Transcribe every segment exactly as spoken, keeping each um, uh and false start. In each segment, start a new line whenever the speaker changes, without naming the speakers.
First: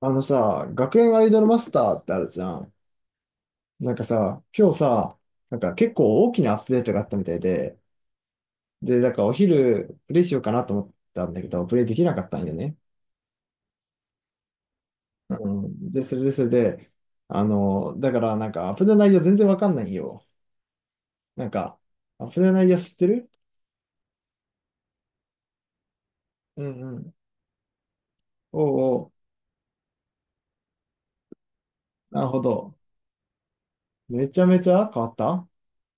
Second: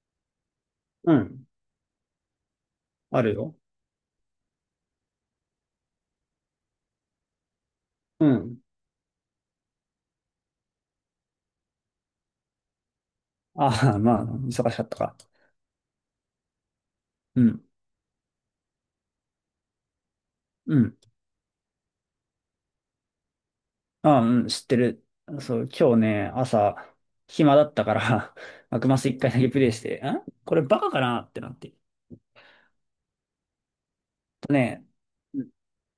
あのさ、学
う
園アイドル
ん。
マスターってあるじゃん。
あるよ。
なんかさ、今日さ、なんか結構大きなアップデートがあったみたいで、
うん。
で、なんかお昼プレイしようかなと思ったんだけど、プレイできなかったんよね。
ああ、まあ、忙しかったか。
うん。で、それでそれで、
う
あ
ん。
の、だからなんかアップデート内容全然わかんないよ。
うん。
なんか、アップデート内容知ってる？
ああ、うん、知ってる。そう、今日ね、
う
朝、
んうん。
暇だったから
お
幕
う
マ
お
ス
う、
一回だけプレイして、んこれバカかなってなって。
なるほど。めちゃ
と
めち
ね、
ゃ変わっ
う
た？
ん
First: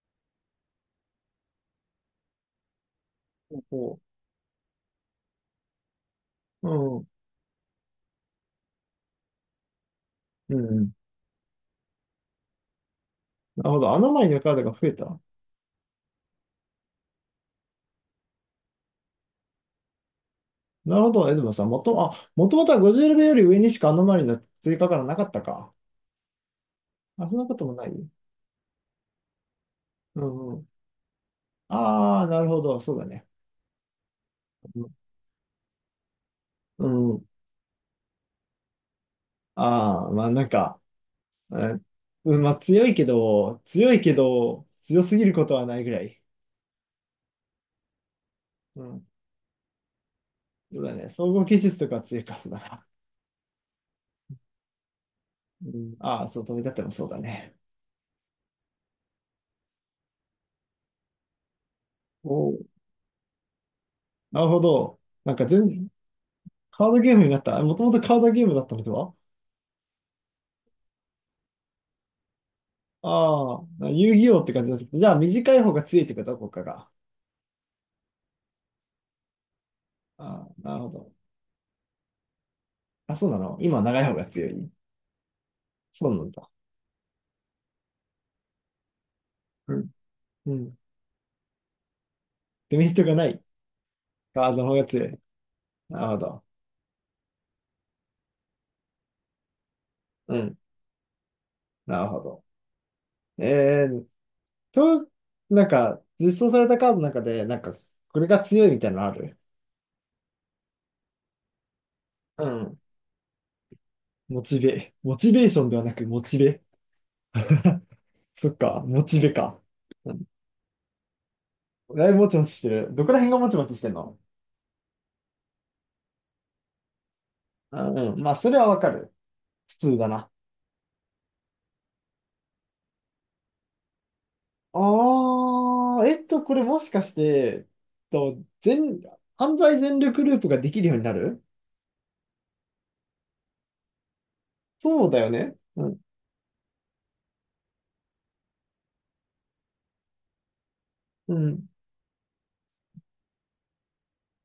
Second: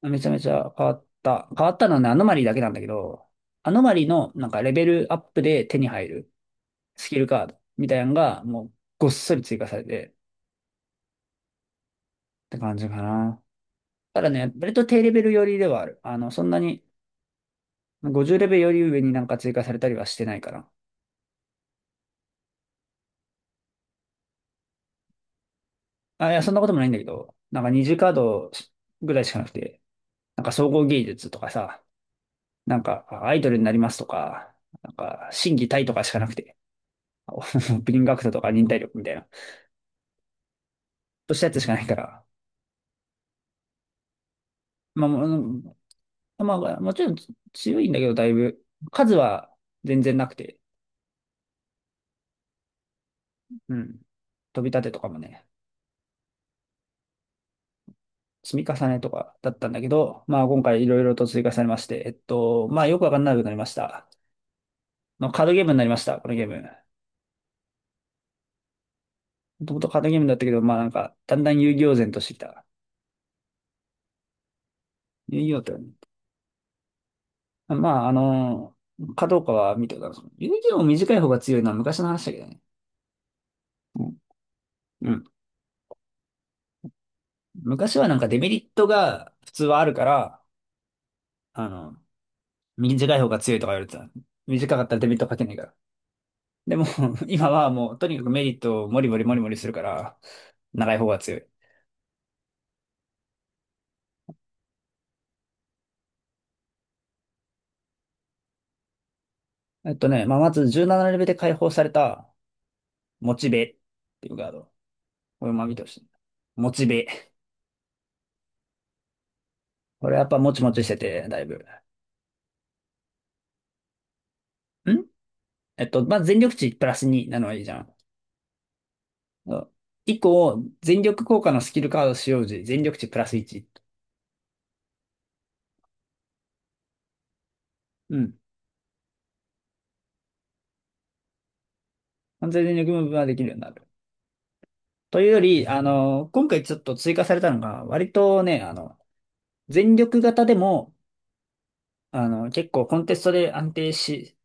めちゃめちゃ変わった。変わったのはね、アノマリーだけなんだけど、
お
アノマ
う
リーのなんかレベルアップで手に入る
おう。うんうん。
スキルカードみたいなのが、もうごっそり追加されてっ
うんうん。
て感じかな。
なるほど。あの
た
前
だ
のカ
ね、
ードが
割と
増え
低レ
た？
ベル寄りではある。あの、そんなにごじゅうレベルより上になんか追加されたりはしてないかな。
なるほど。え、でもさん、もと、あ、もともとはごじゅうレベルより上にしかアノマリの追加からなかったか。
あ、いや、そんなこともないんだけ
あ、そ
ど、
んなこ
なん
と
か
も
二
ない。
次
う
カードぐらいしかなくて、
ん
なん
う
か
ん。
総合芸術とかさ、
ああ、なるほ
な
ど。
ん
そう
か
だね。
あアイドルになりますとか、なん
う
か心技体とかしかなくて、
ん。うん、
オープニングアクト とか忍耐力みたいな、
ああ、まあなんか、
としたやつしかないから、
うん、まあ強いけど、強いけど、強
まあ、
すぎることはな
も
いぐらい。
うまあ、もちろん強いんだけど、だいぶ、
うん。
数は全然なくて、
そうだね。総合技術とかは強いか、そうだな。
うん。飛び立てとかもね、
うん、ああ、そう、飛び立ってもそうだね。
積み重ねとかだったんだけど、まあ今回いろいろと追加されまして、えっ
おう、
と、まあよくわかんなくなりました。
なるほど。
の
なん
カ
か
ードゲームにな
全、
りました、このゲーム。
カードゲームになった。もともとカードゲームだったのでは？
もともとカードゲームだったけど、まあなんか、だんだん遊戯王然としてきた。
ああ、遊戯王って感じだった。じゃあ、
遊
短
戯王
い
っ
方が強い
て
ってこと国家が。
あ、まああのーかどうかは見てございます。
あ
遊
あ、
戯
なる
王
ほど。
短い方が強いのは昔の話だけどね。
あ、そうなの。今、長
う
い方
ん。
が強い？そうなんだ。
昔はなんかデメリットが普通
う
はあ
ん。
るから、
うん。
あの、
デメリットが
短い
な
方が
い。
強いとか言われてた。
カードの方
短か
が
ったら
強
デメリ
い。
ットかけないから。
なるほど。
でも、今はもうとにかくメリットをモリモリモリモリするから、
うん。
長い方が強い。
なるほど。えー、と、なんか、実装されたカードの中で、なんか、これが強いみたいなのある？
えっとね、まあまずじゅうななレベルで解放された、
うん。
モチベっていう
モ
カー
チ
ド。
ベ。モチベ
こ
ー
れ
ショ
ま
ン
み
では
と
な
し
く、
て。
モチベ。
モチベ。
そっか、モチベか。
こ
う
れ
ん。
やっぱもちもちしてて、だいぶ。
だいぶもちもちしてる。どこら辺がもちもちしてんの？
んえっと、まあ、全力値プラスになのはいいじゃ
あ
ん。
うん。まあ、それはわかる。
そう
普通だ
一
な。
個、全力効果のスキルカード使用時、全力値プラスいち。
ああ、えっと、これもしかして、
う
と、
ん。
全、犯罪全力ループができるようになる？
完全全力ムーブができるようになる。
そうだ
とい
よ
うよ
ね。
り、あ
うん。
の、今回ちょっと追加されたのが、割とね、あの、全力型でも、
うん。
あの、結構コンテストで安定し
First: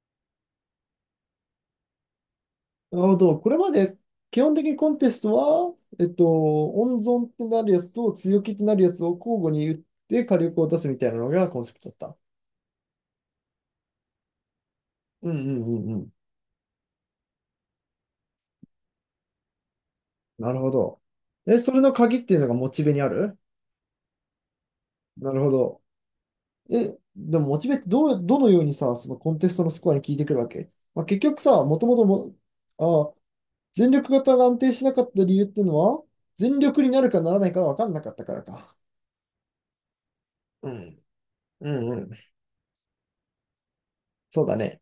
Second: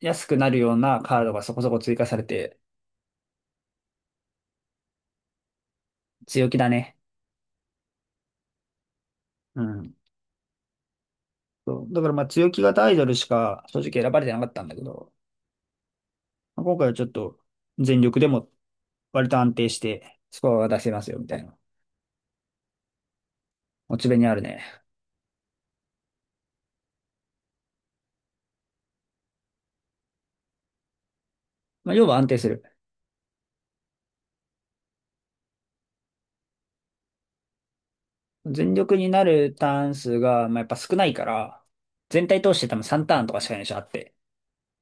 やすくなるようなカードがそこそこ追加されて、
なるほど。これまで、基本的にコンテストは、えっと、
強気だね。
温存ってなるやつと強気ってなるやつを交互
う
に打っ
ん。
て火力を出すみたいなのがコンセプ
そ
トだ
う。
っ
だから
た。
まあ強気型アイドルしか正直選ばれてなかったんだけど、
うんうんうんうん。
まあ今回はちょっと全力でも割と安定してスコ
なる
アが
ほ
出せ
ど。
ますよみたいな。
え、それの鍵っていうのがモチベにある？
モチベにあるね。
なるほど。え、でもモチベってどう、どのようにさ、そのコンテストのスコアに効いてくるわけ？まあ、結局さ、もと
ま
も
あ、
と
要は安
も、
定する。
ああ、全力型が安定しなかった理由っていうのは、全力になるかならないかが分かんなかったから
全
か。
力になるターン数が、まあ、やっ
う
ぱ少
ん。
ないから、
うんうん。
全体通して多分さんターンとかしかないでしょ、あって。
そうだね。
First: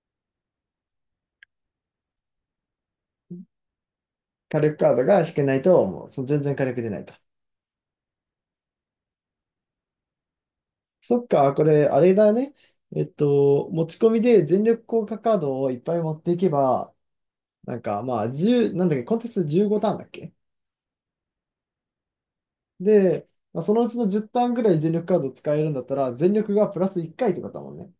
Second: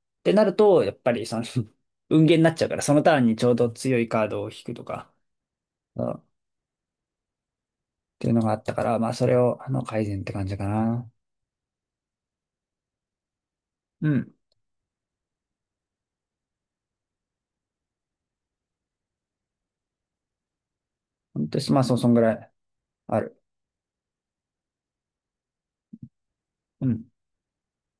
ってなると、やっぱりその 運ゲーになっちゃうから、そのターンにちょうど強いカードを
火
引く
力
と
カード
か、
が引けないと、
う
もう
ん
そ
っ
全然火力出ないと。
ていうのがあったから、まあそれを、あの、改善って感じかな。
そっか、これ、あれだね。えっと、持ち
う
込み
ん。
で全力効果カードをいっぱい持っていけば、なんかまあ、いちなんだっけ、コンテストじゅうごターンだっけ？
本当に、まあそう、そんぐらいあ
で、
る。
まあそのうちのじゅうターンぐらい全力カード使えるんだったら、全力がプ
う
ラス
ん。
いっかいってことだもんね。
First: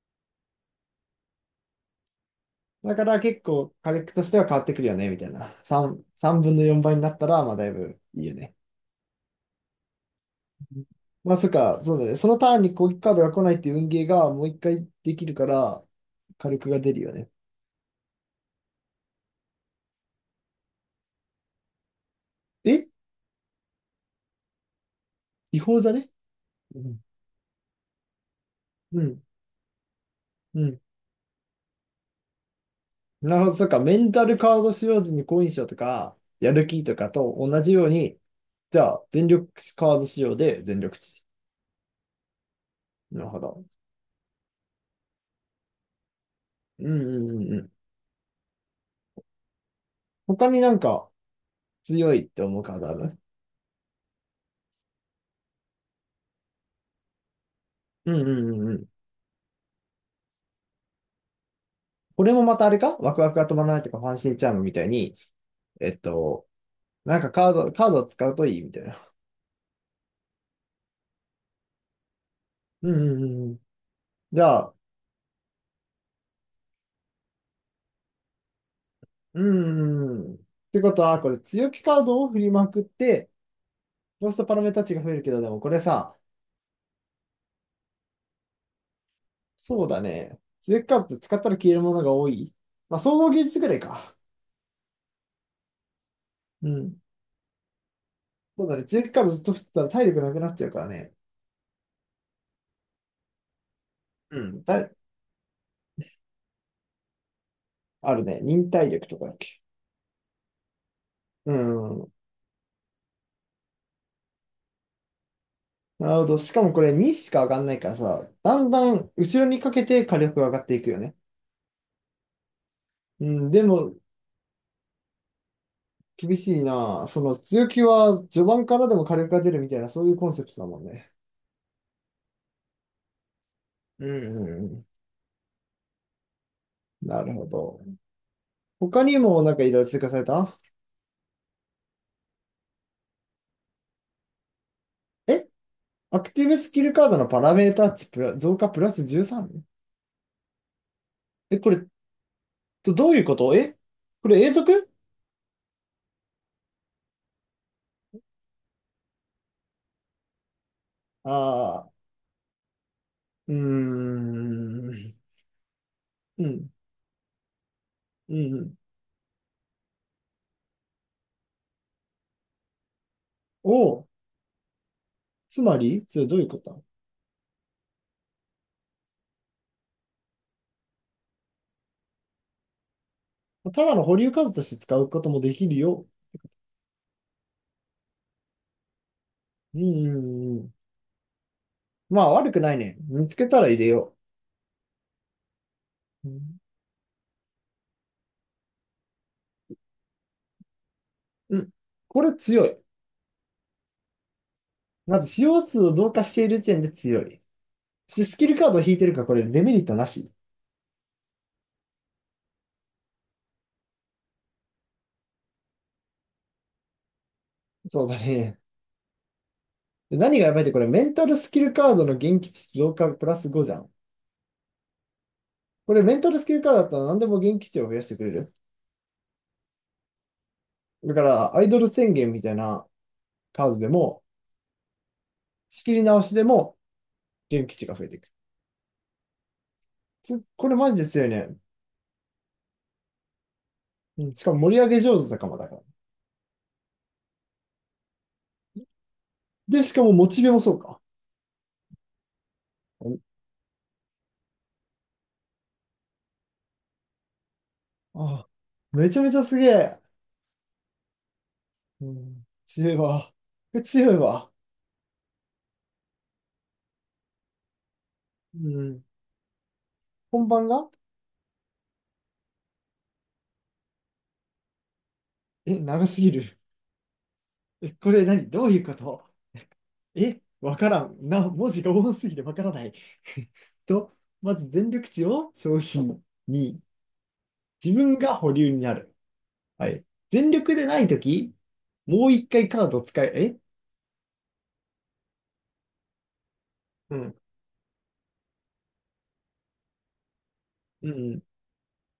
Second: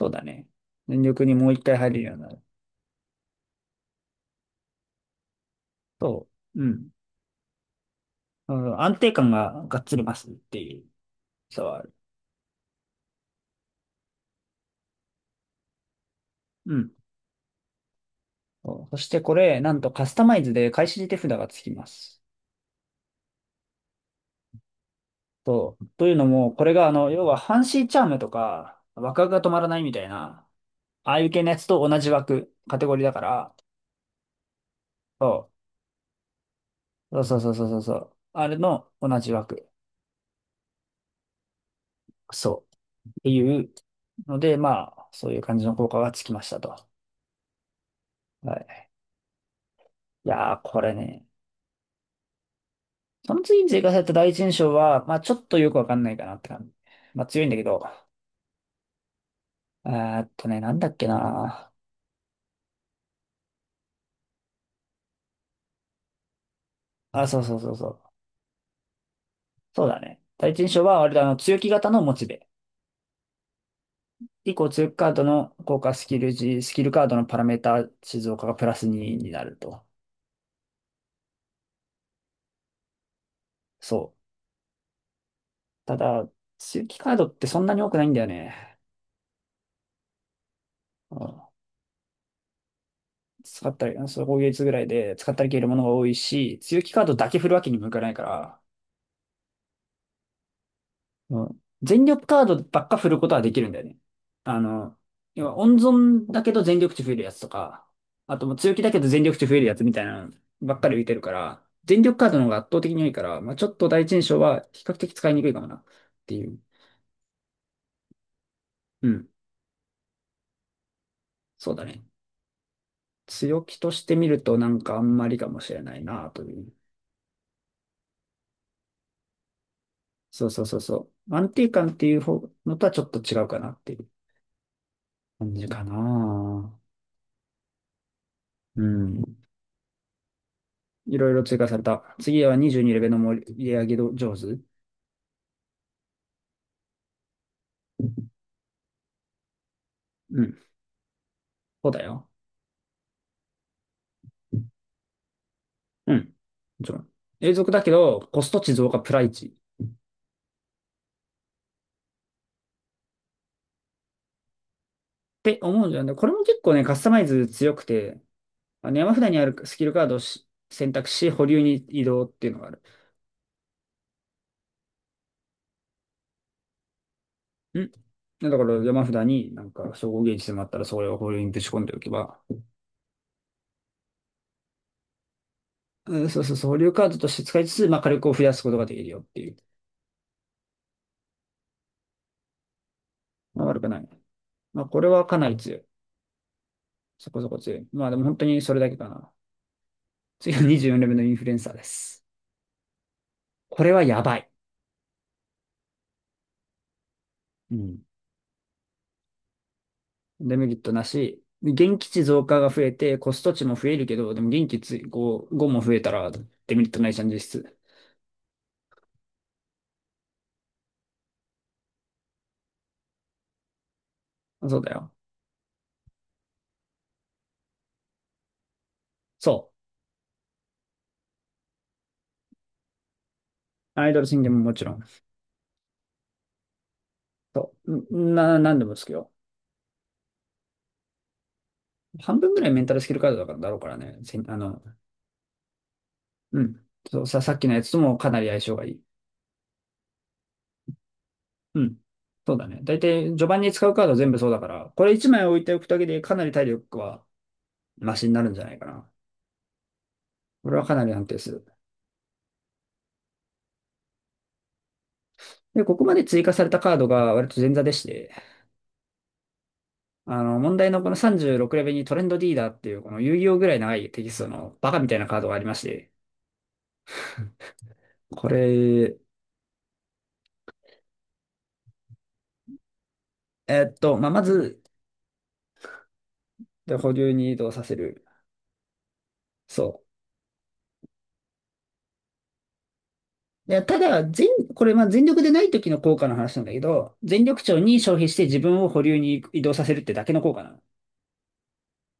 そうだね。全力にもう一回入るようになる
だから結構火力としては変わってくるよね、みたいな。さん、
と、
さんぶんの
う
4
ん。
倍になったら、まあだいぶいいよ
う
ね。
ん、安定感ががっつりますっていう
まあそっ
差は
か、
ある。
そうだね。そのターンに攻撃カードが来ないっていう運ゲーがもう一回できるから、火力
う
が
ん。
出るよね。
そうそしてこれ、なんとカスタマイズで開始手札がつきます。
え、違
そ
法
う。
じゃ
と
ね？
いうのも、これ
う
があ
ん。
の、要はハンシーチャームとか、
うん。
枠が止まらないみたいな、
うん、
ああいう系のやつと同じ枠、カテゴリーだか
なるほ
ら、
ど、そっか。メンタルカード使用時に好
そ
印象とか、やる気とか
う。
と
そうそう
同
そう
じ
そう
よう
そう。
に、
あれ
じ
の
ゃあ
同
全
じ
力
枠。
カード使用で全力値。
そう。っ
なる
て
ほ
い
ど。
うので、まあ、そういう感じの効果がつきましたと。
うんうんうんうん。
はい。い
他
や
に
ー、
なん
これ
か
ね。
強いって思うカードある？
その次に追加された第一印象は、まあちょっとよくわかんないかなって感じ。まあ強いんだけど。
うんうんうんうん。
えーっとね、なんだっけな。
これもまたあれか、ワクワクが止まらないとか、ファンシーチャームみたいに、えっと、なん
あ、
か
そう
カー
そうそ
ド、
う
カ
そ
ードを
う。
使うといいみたいな。
そうだね。第一印象は、割とあの、強気型のモチベ。
うんうんうんうん。じ
以
ゃ
降、
あ、
強気カードの効果スキル時、スキルカードのパラメータ静岡がプラスにに
う
なると。
んうんうん。ってことは、これ強気カードを振りまくって、
そう。
ロストパラメータ値が増えるけど、でもこれ
た
さ、
だ、強気カードってそんなに多くないんだよね。
そうだね。強気カードって
う
使っ
ん、
たら消えるものが多い。まあ、総合技術
使
ぐら
っ
い
たり、
か。
そう、攻撃率ぐらいで使ったり消えるものが多いし、
う
強気
ん。
カードだけ振るわけにもいかないから、
そうだね。強気カードずっと振ってたら体力なくなっちゃうからね。
うん、全力カードばっか振ることはできるんだよね。
う
あ
ん。た
の、要は温存だけど全力値増えるやつとか、
ある
あ
ね。
ともう
忍
強気
耐
だけ
力
ど
と
全
かだっ
力値増
け。
えるやつみたいなのばっかり浮いてるか
う
ら、全
ん。
力カードの方が圧倒的に多いから、まあ、ちょっと第一印象は比較的使いにくいかもなっ
なるほ
て
ど。
い
し
う。
かもこれにしか上がんないからさ、だんだ
う
ん
ん。
後ろにかけて火力が上がっていくよね。
そうだね。
うん、で
強気と
も、
してみるとなんかあんまりかもしれないな
厳
とい
しい
う。
な。その強気は序盤からでも火力が出るみたいな、そういうコンセ
そ
プ
う
ト
そ
だ
うそ
も
う
んね。
そう。安定感っていう方のとはちょっと違うかなってい
う
う
んうんうん。
感じかな。
なるほど。
う
他に
ん。
もなんかいろいろ追加された？
いろいろ追加された。次はにじゅうにレベルの盛り上げ上手。
え、アクティブスキルカードのパラメータ値プラ増加プラス じゅうさん？
うん。
え、これ、
そうだよ。
どどういうこと？え、これ永続？
うん。もちろん。永続だけど、コスト値増加プライチ。っ
ああー、うーん。
て思うんじゃないこれも
う
結
ん。
構ね、カスタマイズ強くて、
うんうん、
まあの山札にあるスキルカードをし選択し、保留に移動っていうのがある。
を、つまり、それどういうこと？
んだから山札になんか称号ゲージでもあったら、それを保留にぶち込んでおけば、
ただの保留カードとして使うこともできるよ。
うんそうそうそう、保留カードとして使いつつ、まあ火力を増やすことができるよっていう。
うん、うんうん。まあ、悪くないね。見つけた
まあ
ら入
悪
れ
くない。
よ
まあこれはかなり強い。
う。うん。
そこそこ強い。まあでも本当にそれだけかな。次はにじゅうよんレベルのインフルエ
う
ン
ん、
サーで
こ
す。
れ強い。
これはやばい。
まず、使用数を増加している時点で強い。
うん。
しスキルカードを引いてるから、これデメリットなし。
デメリットなし。現地値増加が増えて、コスト値も増えるけど、でも現地値ご、も増えたらデメリットないじゃん、実質。
そうだね。で何がやばいって、これメンタルスキルカードの元気値増加プラスごじゃん。
そうだよ。
これメンタルスキルカードだったら何でも元気値を増やしてくれる。
そ
だから、アイドル宣言みたいなカードで
う。アイド
も、
ル宣言ももちろん。
仕切り直しでも元
そ
気値が増えていく。
う。な、なんでもですけど。
つこれマジですよね。
半分ぐらいメンタルスキルカードだからだろうからね。
うん、
せ
しか
あ
も盛り
の、
上げ上手だかもだから。
うん。そう、さ、さっきのやつともかなり相性がいい。
で、しかもモチベもそうか。
うん。そうだね。だいたい序盤に使うカード全部そうだから、これいちまい置いておくだけでかなり体力はマ
お
シにな
あ、
るんじゃないかな。
めちゃめちゃすげえ。
これはかなり安定する。
うん、強いわ。これ強いわ。
で、ここまで追加されたカードが割と前座でして、
うん、
あ
本
の、
番
問
が？
題のこのさんじゅうろくレベルにトレンドリーダーっていうこの遊戯王ぐらい長いテキストのバカみたいなカードがありま
え、
し
長
て、
すぎる。え、これ
こ
何どういうこ
れ、
と？え、わからん。な、文字が多すぎてわからない。
え ーっ
と、
と、まあ、ま
まず
ず、
全力値を消費に、
で、保留に移動さ
自
せ
分
る。
が保留になる。は
そ
い。全力でないとき、もう一回カード使え、え？
う。で、ただ、全、これ、まあ、全力でない時の効果の話なんだけ
う
ど、
ん。
全力値に消費して自分を保留に移動させるってだけの効果なの。
うん。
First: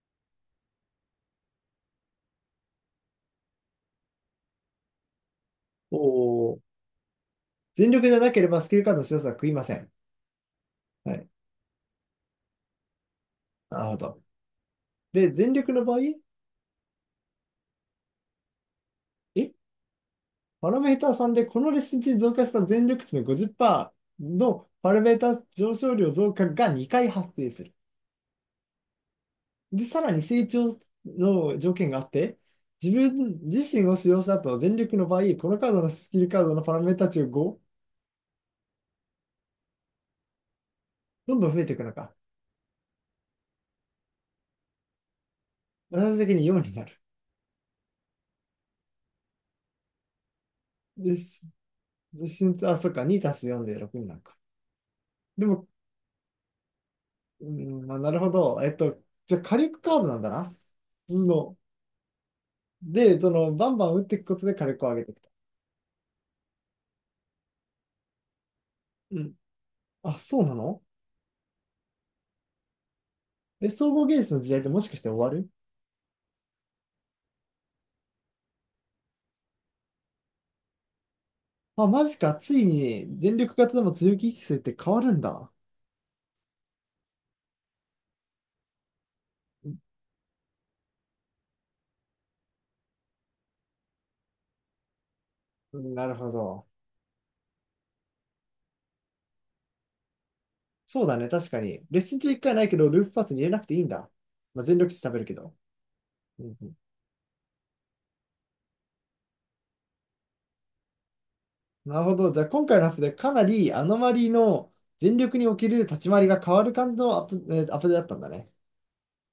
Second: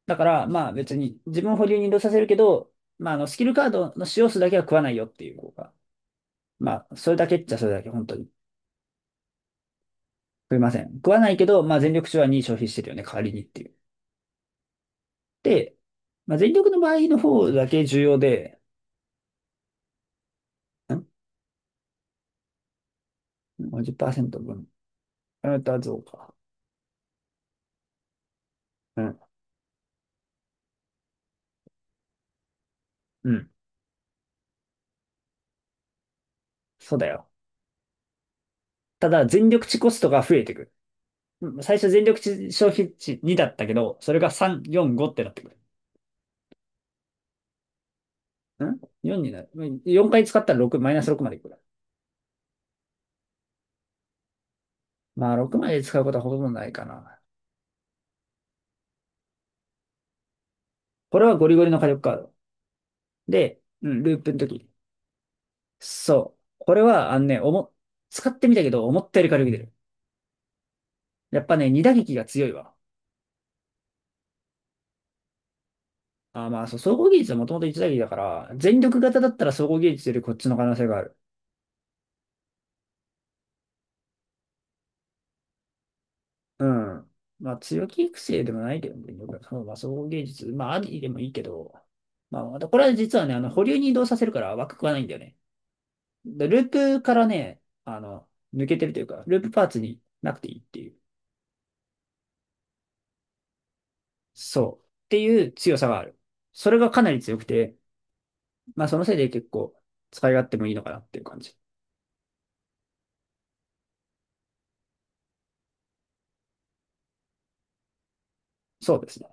だから、まあ別に自分を保留に移動させるけど、まああのスキルカードの使用数だけは食わないよっていう効果。
お、
まあ、それだけっちゃそれだけ、
全
本
力じ
当
ゃ
に。
なければスキルカードの強さは食いません。
食いません。食
は
わ
い。
ないけど、まあ、全力手はに消費してるよね、代わりにっていう。
なるほど。で、全力
で、
の場合、
まあ、全力の場合の方だけ重要で、
え、パラメーター
ん
さんでこのレッスン値に増加した全力値の
?ごじゅうパーセント
ごじゅっパーセント
分。
のパラメーター
あな
上
た
昇
増
量増
加。
加がにかい発生する。
うん。
で、さらに成長の条件があって、自
う
分
ん。
自身を使用した後、全力の場合、このカードのスキルカードのパラメー
そうだ
タ値が
よ。
ご、
ただ、全力値コストが増えてく
どんどん増
る。
えて
最
いく
初
の
全
か。
力値消費値にだったけど、それがさん、よん、ごってなってくる。
最終的によんになる。
ん ?よん になる。よんかい使ったらろく、マイナス
で、
ろくまでい
し
くから。
でしあ、そっか、に足すよんでろくになるか。
まあ、
で
ろく
も、
まで使うことはほとんどないかな。
うん、まあ、なるほど。えっと、じゃあ火力カードなんだな。普
こ
通
れはゴリ
の。
ゴリの火力カード。
で、その、
で、
バンバ
う
ン打
ん、
ってい
ルー
く
プ
こ
の
とで火
時。
力を上げていくと。
そう。これは、あのね、おも、使ってみたけど、思っ
う
たより
ん。
軽く出る。
あ、そうなの？
やっぱね、二打撃が強いわ。
え、総合芸術の時代ってもしかして終わる？
あー、まあ、そう、総合技術はもともと一打撃だから、全力型だったら総合技術よりこっちの可能性がある。
あ、マジか。ついに電力型でも強気機制って変わるんだ。
うん。まあ、強気育成でもないけどね、全力型そうまあ、総合技術、まあ、ありでもいいけど、まあ、またこれは実はね、あの、保留に移動させるから枠食わないんだよね。
うん、なるほ
でル
ど。
ープからね、あの、抜けてるというか、ループパーツになくていいっていう。
そうだね、確かに。レッスン中いっかいないけど、ループパスに入れなくていいんだ。まあ、全
そう。
力値
っ
食べ
て
るけ
いう
ど。
強さがある。
うんう
そ
ん、
れがかなり強くて、まあ、そのせいで結構使い勝手もいいのかなっていう感じ。
なるほど。じゃあ、今回のアップでかなりアノマリーの全力における立ち回りが変わる感じのアップ、えーアップデートだったんだね。
そうですね。